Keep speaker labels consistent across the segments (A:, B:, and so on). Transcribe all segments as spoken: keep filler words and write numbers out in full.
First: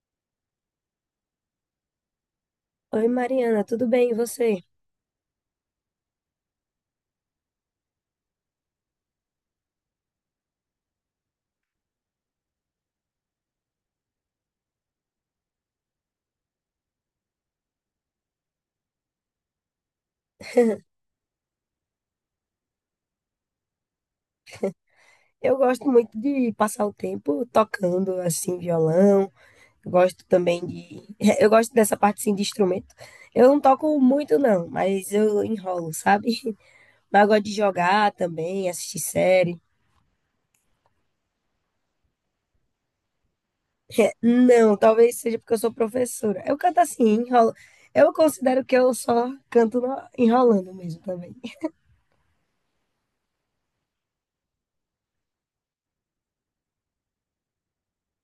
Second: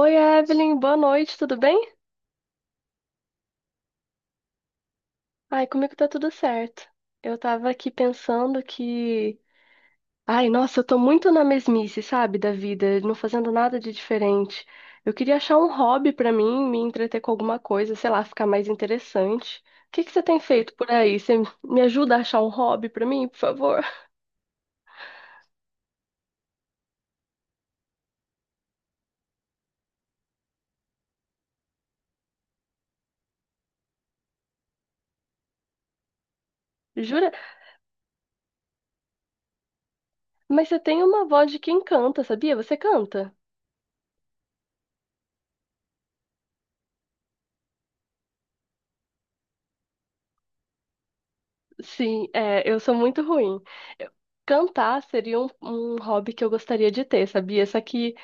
A: Oi, Evelyn, boa noite, tudo bem?
B: Oi, Mariana, tudo bem? E você?
A: Ai, comigo tá tudo certo. Eu tava aqui pensando que. Ai, nossa, eu tô muito na mesmice, sabe, da vida, não fazendo nada de diferente. Eu queria achar um hobby pra mim, me entreter com alguma coisa, sei lá, ficar mais interessante. O que que você tem feito por aí? Você me ajuda a achar um hobby pra mim, por favor?
B: Eu gosto muito de passar o tempo tocando assim violão. Gosto também de eu gosto dessa parte assim de instrumento. Eu não toco muito não, mas eu enrolo, sabe? Mas eu
A: Jura?
B: gosto de jogar também, assistir série.
A: Mas você tem uma voz de quem canta, sabia? Você canta?
B: Não, talvez seja porque eu sou professora. Eu canto assim, enrolo. Eu considero que eu só canto no- enrolando mesmo também.
A: Sim, é, eu sou muito ruim. Eu- Cantar seria um, um hobby que eu gostaria de ter, sabia? Só que,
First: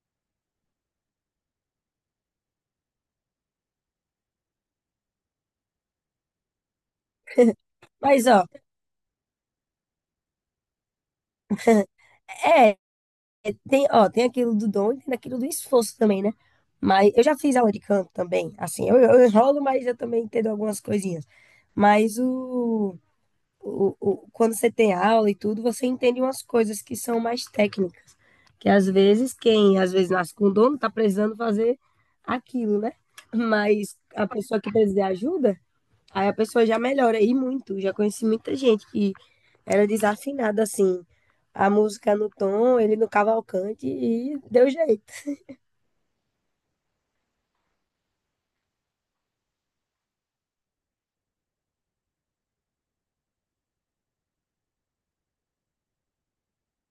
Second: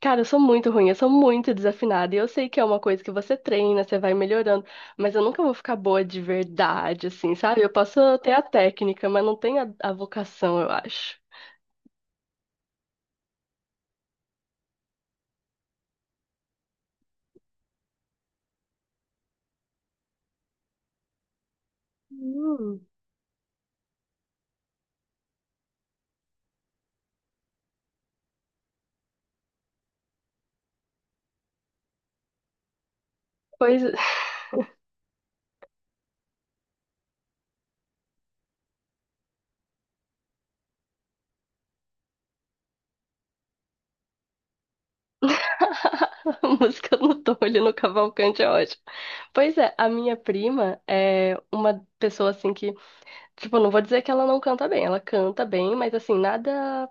A: cara, eu sou muito ruim, eu sou muito desafinada. E eu sei que é uma coisa que você treina, você vai melhorando, mas eu nunca vou ficar boa de verdade, assim, sabe? Eu posso
B: Mas,
A: ter a
B: ó,
A: técnica, mas não tenho a, a vocação, eu acho.
B: é, tem, ó, tem aquilo do dom e tem aquilo do esforço também, né? Mas eu já fiz aula de canto também, assim, eu, eu enrolo, mas eu também entendo algumas coisinhas. Mas
A: Hum.
B: o, o, o- quando você tem aula e tudo, você entende umas coisas que são mais técnicas, que às vezes quem às vezes nasce com dono está precisando fazer aquilo, né?
A: Pois.
B: Mas a pessoa que precisa de ajuda, aí a pessoa já melhora e muito. Já conheci muita gente que era desafinada assim, a música no tom, ele no cavalcante e deu jeito.
A: A música no Tolho, no Cavalcante é ótimo. Pois é, a minha prima é uma pessoa assim que. Tipo, não vou dizer que ela não canta bem. Ela canta bem, mas assim, nada.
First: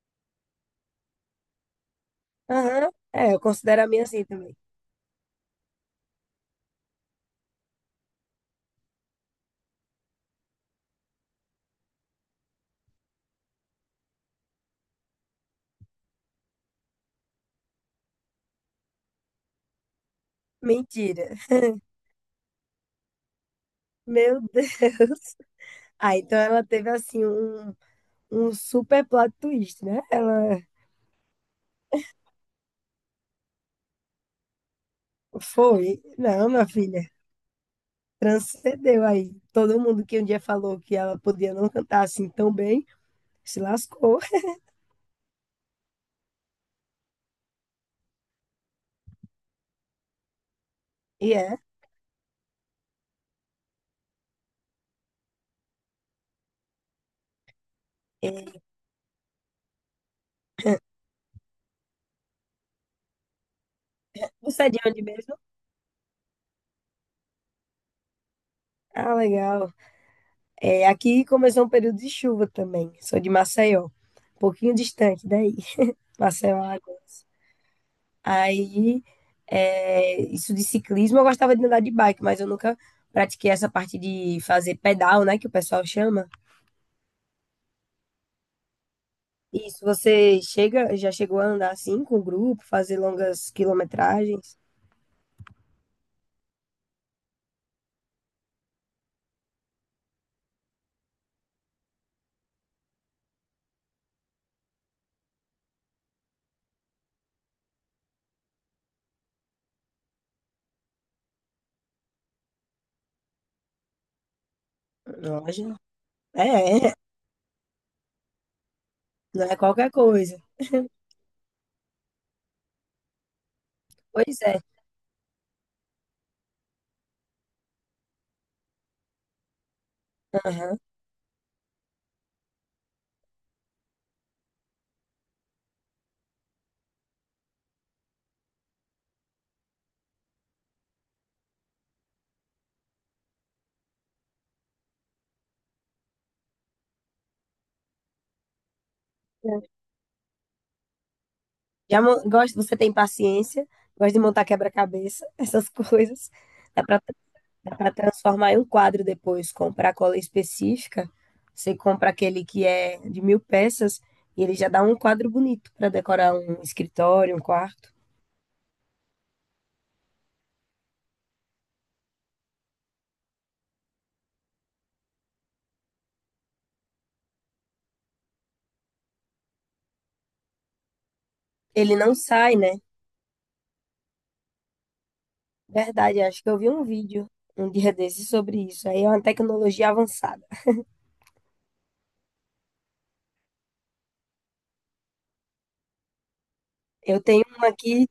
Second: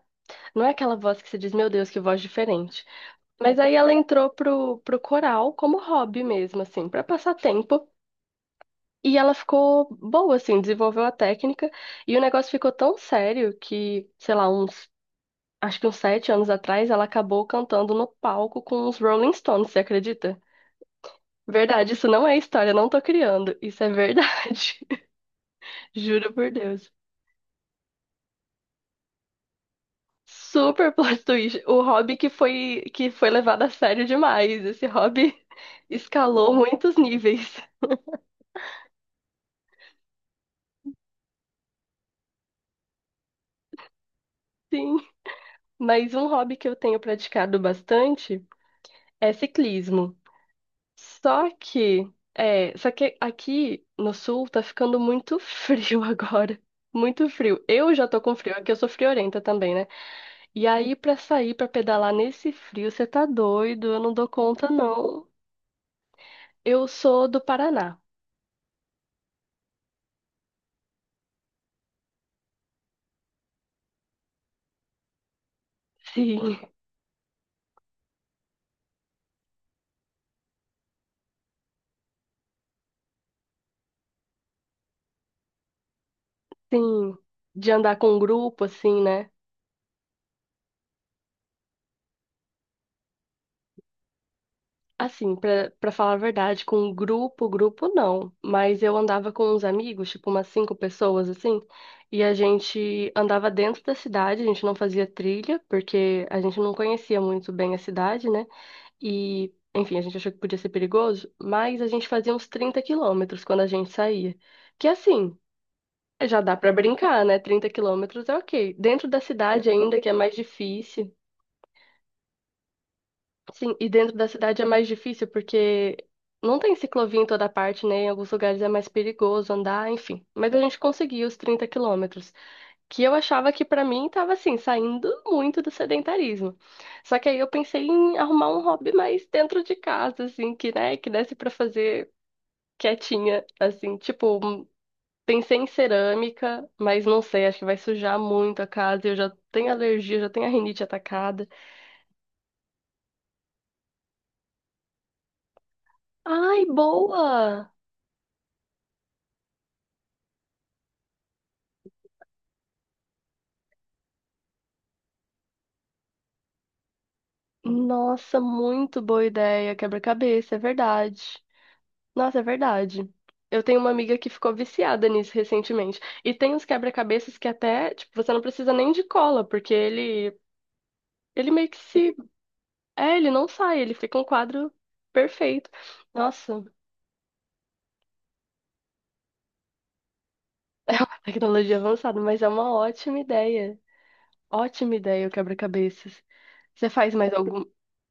A: Não é aquela voz que você diz, meu Deus, que voz diferente.
B: Aham. É, eu
A: Mas aí
B: considero a
A: ela
B: minha assim
A: entrou
B: também.
A: pro, pro coral como hobby mesmo, assim, pra passar tempo. E ela ficou boa, assim, desenvolveu a técnica. E o negócio ficou tão sério que, sei lá, uns. Acho que uns sete anos atrás, ela acabou cantando no palco com os Rolling Stones, você acredita?
B: Mentira.
A: Verdade, isso não é história, não tô criando. Isso é
B: Meu
A: verdade.
B: Deus. Ah,
A: Juro
B: então
A: por
B: ela teve
A: Deus.
B: assim um um super plot twist, né? Ela
A: Super plot twist. O hobby que foi que foi levado a sério demais. Esse hobby
B: foi. Não,
A: escalou
B: minha
A: muitos
B: filha,
A: níveis.
B: transcendeu aí. Todo mundo que um dia falou que ela podia não cantar assim tão bem, se lascou.
A: Sim, mas um hobby que eu tenho praticado bastante é ciclismo.
B: E
A: Só
B: é.
A: que é, só que aqui no sul tá ficando muito frio agora. Muito frio. Eu já tô com frio,
B: É.
A: aqui eu sou friorenta também, né? E aí pra sair pra pedalar nesse frio, você tá doido? Eu não dou
B: Você
A: conta
B: é de onde
A: não.
B: mesmo?
A: Eu sou do Paraná.
B: Ah, legal. É, aqui começou um período de chuva também. Sou de Maceió, um pouquinho distante daí. Maceió,
A: Sim.
B: Alagoas. Aí, é, isso de ciclismo, eu gostava de andar de bike, mas eu nunca pratiquei essa parte de fazer pedal, né, que o pessoal chama.
A: Sim, de andar com um grupo, assim, né?
B: Isso, você chega, já chegou a andar assim com o grupo, fazer longas quilometragens?
A: Assim, pra, pra falar a verdade, com um grupo, grupo não. Mas eu andava com uns amigos, tipo umas cinco pessoas, assim, e a gente andava dentro da cidade, a gente não fazia trilha, porque a gente não conhecia muito bem a cidade, né? E, enfim, a gente achou que podia ser perigoso, mas a gente fazia uns trinta quilômetros quando a gente saía. Que assim,
B: Loja?
A: já
B: É,
A: dá pra
B: é,
A: brincar, né? Trinta quilômetros é ok. Dentro da
B: não é
A: cidade
B: qualquer
A: ainda, que é mais
B: coisa.
A: difícil. Sim, e dentro da
B: Pois é.
A: cidade é mais difícil porque não tem ciclovia em toda parte, né? Em alguns lugares é mais perigoso andar, enfim. Mas a gente
B: Aham.
A: conseguiu os trinta quilômetros, que eu achava que pra mim tava assim, saindo muito do sedentarismo. Só que aí eu pensei em arrumar um hobby mais dentro de casa, assim, que, né, que desse pra fazer quietinha, assim, tipo, um- pensei em cerâmica, mas não sei, acho que vai sujar muito a casa, eu já tenho alergia, já tenho a rinite atacada.
B: Já mo- gosto, você tem paciência, gosta de montar quebra-cabeça, essas coisas.
A: Ai,
B: Dá para
A: boa!
B: Dá para transformar em um quadro depois, comprar cola específica. Você compra aquele que é de mil peças e ele já dá um quadro bonito para decorar um escritório, um quarto.
A: Nossa, muito boa ideia. Quebra-cabeça, é verdade. Nossa, é verdade. Eu tenho uma amiga que ficou viciada nisso recentemente. E tem uns quebra-cabeças que até, tipo, você não precisa nem de cola, porque ele, ele meio que
B: Ele
A: se.
B: não sai, né?
A: É, ele não sai, ele fica um quadro perfeito.
B: Verdade, acho que eu
A: Nossa,
B: vi um vídeo um dia desses sobre isso. Aí é uma tecnologia avançada.
A: tecnologia avançada, mas é uma ótima ideia. Ótima ideia o quebra-cabeças. Você faz
B: Eu
A: mais
B: tenho
A: algum?
B: uma aqui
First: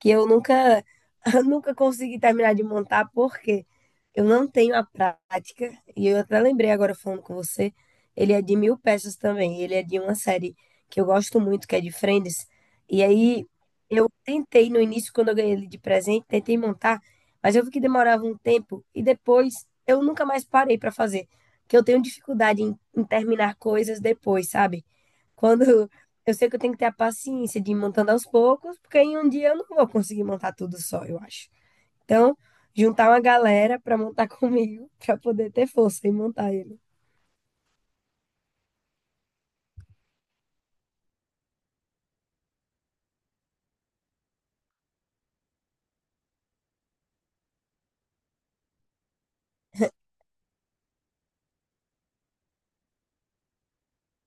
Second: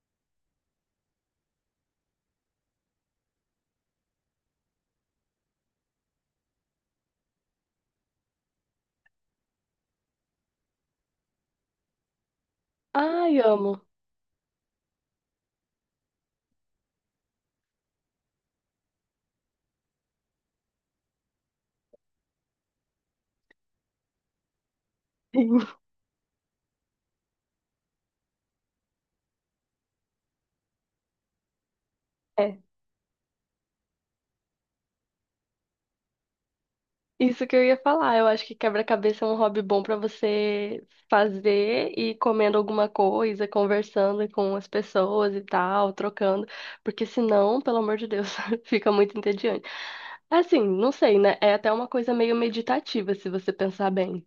B: que eu nunca, eu nunca consegui terminar de montar porque eu não tenho a prática. E eu até lembrei agora falando com você, ele é de mil peças também. Ele é de uma série que eu gosto muito, que é de Friends. E
A: Ai,
B: aí
A: amo.
B: eu tentei no início, quando eu ganhei ele de presente, tentei montar, mas eu vi que demorava um tempo e depois eu nunca mais parei para fazer, que eu tenho dificuldade em, em terminar coisas depois, sabe? Quando eu sei que eu tenho que ter a paciência de ir montando aos poucos, porque em um dia eu não vou conseguir montar tudo só, eu acho. Então,
A: Sim.
B: juntar uma galera para montar comigo, para poder ter força e montar ele.
A: Isso que eu ia falar. Eu acho que quebra-cabeça é um hobby bom pra você fazer e ir comendo alguma coisa, conversando com as pessoas e tal, trocando, porque senão, pelo amor de Deus, fica muito entediante. Assim, não sei, né? É até uma coisa meio meditativa, se você pensar bem.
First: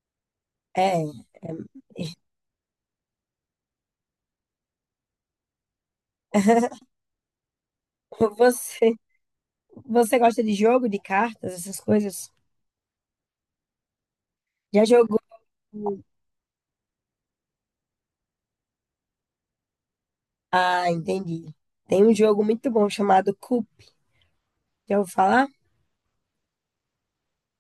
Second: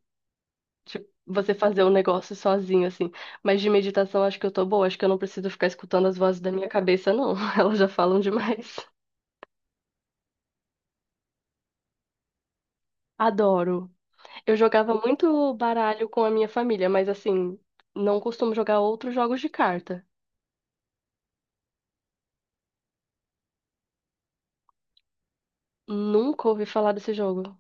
A: Tipo,
B: É.
A: você fazer um negócio sozinho, assim. Mas de meditação, acho que eu tô boa. Acho que eu não preciso ficar escutando as vozes da minha cabeça, não. Elas já falam demais.
B: Você, Você gosta de jogo, de cartas, essas coisas?
A: Adoro. Eu
B: Já
A: jogava
B: jogou?
A: muito baralho com a minha família, mas assim, não costumo jogar outros jogos de carta.
B: Ah, entendi. Tem um jogo muito bom chamado Coup. Já ouviu falar?
A: Nunca ouvi falar desse jogo.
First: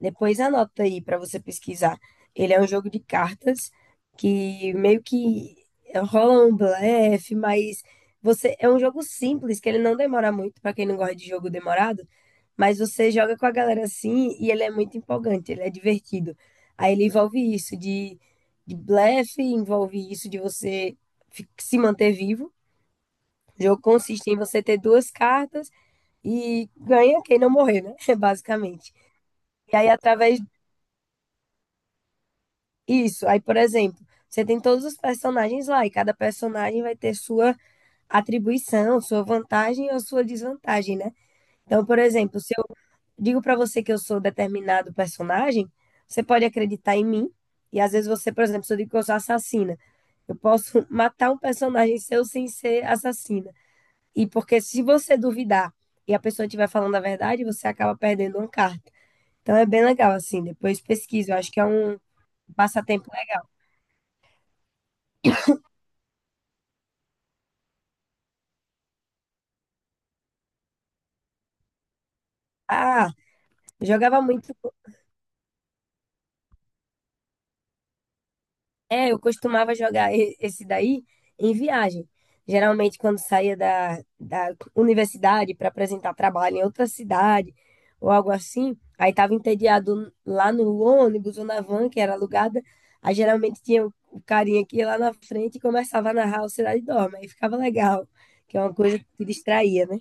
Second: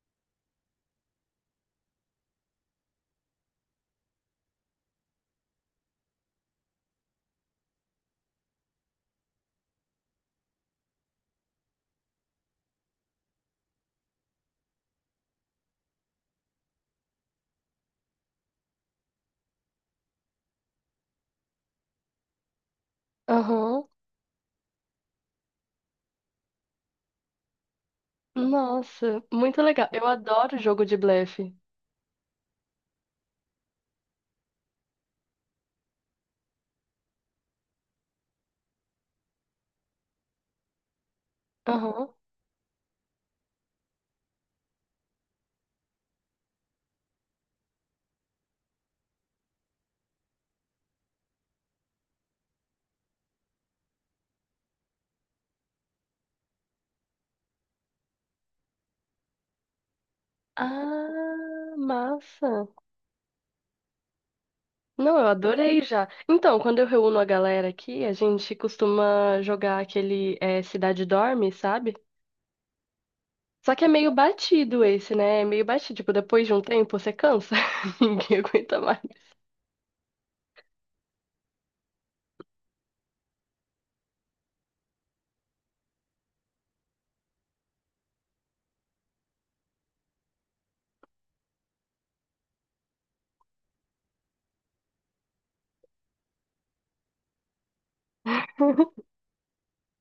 B: Depois anota aí para você pesquisar. Ele é um jogo de cartas que meio que rola um blefe, mas você é um jogo simples que ele não demora muito para quem não gosta de jogo demorado, mas você joga com a galera assim e ele é muito empolgante, ele é divertido. Aí ele envolve isso de, de blefe, envolve isso de você fi- se manter vivo. O jogo
A: Aham.
B: consiste em você ter duas cartas e ganha quem não morrer, né? Basicamente.
A: Nossa, muito
B: E aí,
A: legal. Eu
B: através
A: adoro jogo de blefe.
B: Isso. Aí, por exemplo, você tem todos os personagens lá e cada personagem vai ter sua atribuição, sua vantagem ou sua desvantagem, né? Então, por
A: Aham.
B: exemplo, se eu digo para você que eu sou determinado personagem, você pode acreditar em mim. E às vezes você, por exemplo, se eu digo que eu sou assassina, eu posso matar um personagem seu sem ser assassina. E porque se você duvidar e a pessoa estiver falando a verdade, você acaba perdendo uma carta. Então é bem legal assim, depois pesquisa, eu acho que é
A: Ah,
B: um
A: massa.
B: passatempo legal.
A: Não, eu adorei já. Então, quando eu reúno a galera aqui, a gente costuma jogar aquele eh, Cidade Dorme, sabe?
B: Ah,
A: Só que é meio
B: jogava muito.
A: batido esse, né? É meio batido. Tipo, depois de um tempo você cansa. Ninguém aguenta mais.
B: É, eu costumava jogar e- esse daí em viagem. Geralmente, quando saía da, da universidade para apresentar trabalho em outra cidade ou algo assim, aí tava entediado lá no ônibus ou na van que era alugada. Aí geralmente tinha o, o carinha que ia lá na frente e começava a narrar o Cidade Dorme. Aí ficava legal, que é uma coisa que te distraía, né?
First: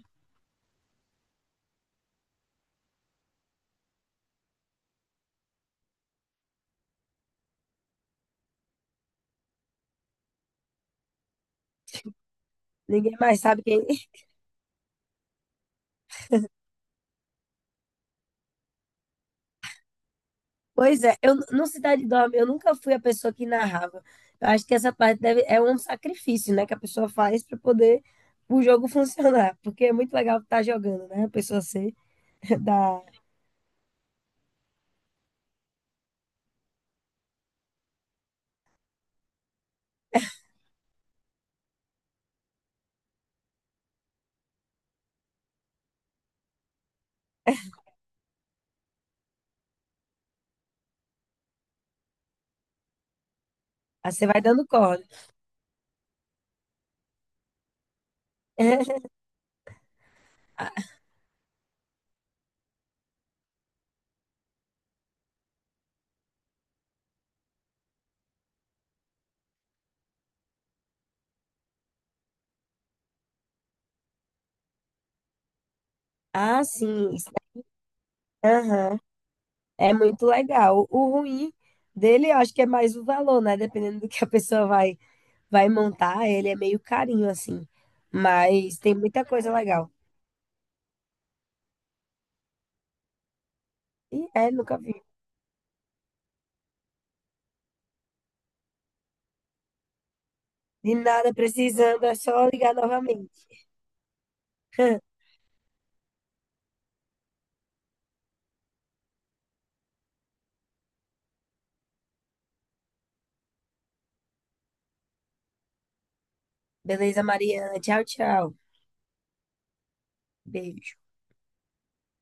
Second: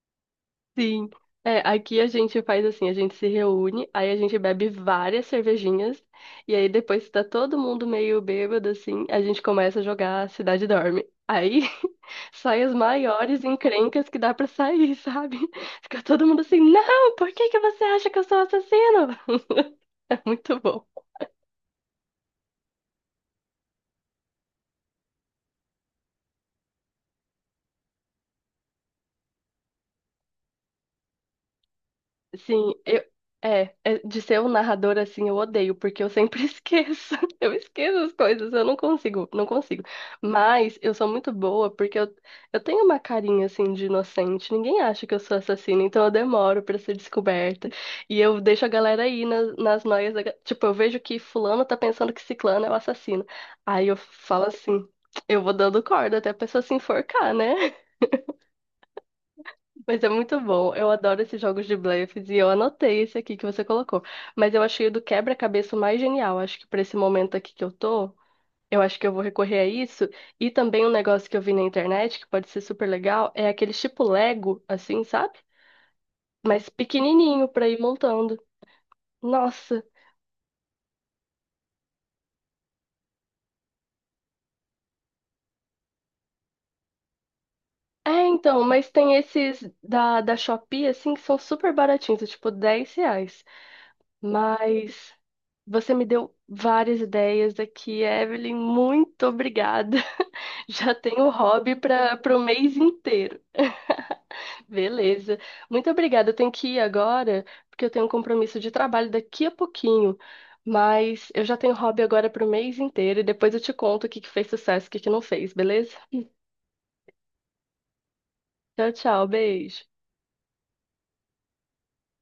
A: Sim. É, aqui a gente faz assim, a gente se reúne, aí a gente bebe várias cervejinhas, e aí depois que tá todo mundo meio bêbado, assim, a gente começa a jogar Cidade Dorme. Aí saem as
B: Ninguém mais
A: maiores
B: sabe quem.
A: encrencas que dá pra sair, sabe? Fica todo mundo assim, não, por que que você acha que eu sou assassino? É muito bom.
B: Pois é, eu no Cidade Dorme, eu nunca fui a pessoa que narrava. Eu acho que essa parte deve, é um sacrifício, né, que a pessoa faz para poder o jogo funcionar, porque é muito legal estar jogando, né? A pessoa ser
A: Sim,
B: da,
A: eu, é, é, de ser um narrador assim, eu odeio, porque eu sempre esqueço. Eu esqueço as coisas, eu não consigo, não consigo. Mas eu sou muito boa porque eu, eu tenho uma carinha assim de inocente. Ninguém acha que eu sou assassina, então eu demoro pra ser descoberta. E eu deixo a galera aí nas, nas noias. da ga- Tipo, eu vejo que fulano tá pensando que ciclano é o assassino. Aí eu
B: ah, você vai
A: falo
B: dando
A: assim,
B: corda.
A: eu vou dando corda até a pessoa se enforcar, né? Mas é muito bom. Eu adoro esses jogos de blefes e eu anotei esse aqui que você colocou. Mas eu achei o do quebra-cabeça o mais genial. Acho que para esse momento aqui que eu tô, eu acho que eu vou recorrer a isso. E também um negócio que eu vi na internet que pode ser super legal é aqueles tipo Lego, assim, sabe?
B: Ah,
A: Mas
B: sim. isso-
A: pequenininho para ir montando.
B: Aham.
A: Nossa.
B: É muito legal. O ruim dele, eu acho que é mais o valor, né? Dependendo do que a pessoa vai vai montar, ele é meio carinho assim.
A: É, então,
B: Mas
A: mas
B: tem
A: tem
B: muita coisa
A: esses
B: legal.
A: da, da Shopee, assim, que são super baratinhos, é tipo dez reais.
B: E é, nunca vi.
A: Mas você me deu várias ideias aqui, Evelyn. Muito obrigada.
B: De
A: Já tenho
B: nada,
A: hobby
B: precisando, é
A: para
B: só
A: o
B: ligar
A: mês
B: novamente.
A: inteiro. Beleza. Muito obrigada. Eu tenho que ir agora, porque eu tenho um compromisso de trabalho daqui a pouquinho. Mas eu já tenho hobby agora para o mês inteiro e depois eu te conto o que que fez sucesso e o que que não fez, beleza?
B: Beleza, Mariana. Tchau, tchau.
A: Tchau, tchau. Beijo.
B: Beijo.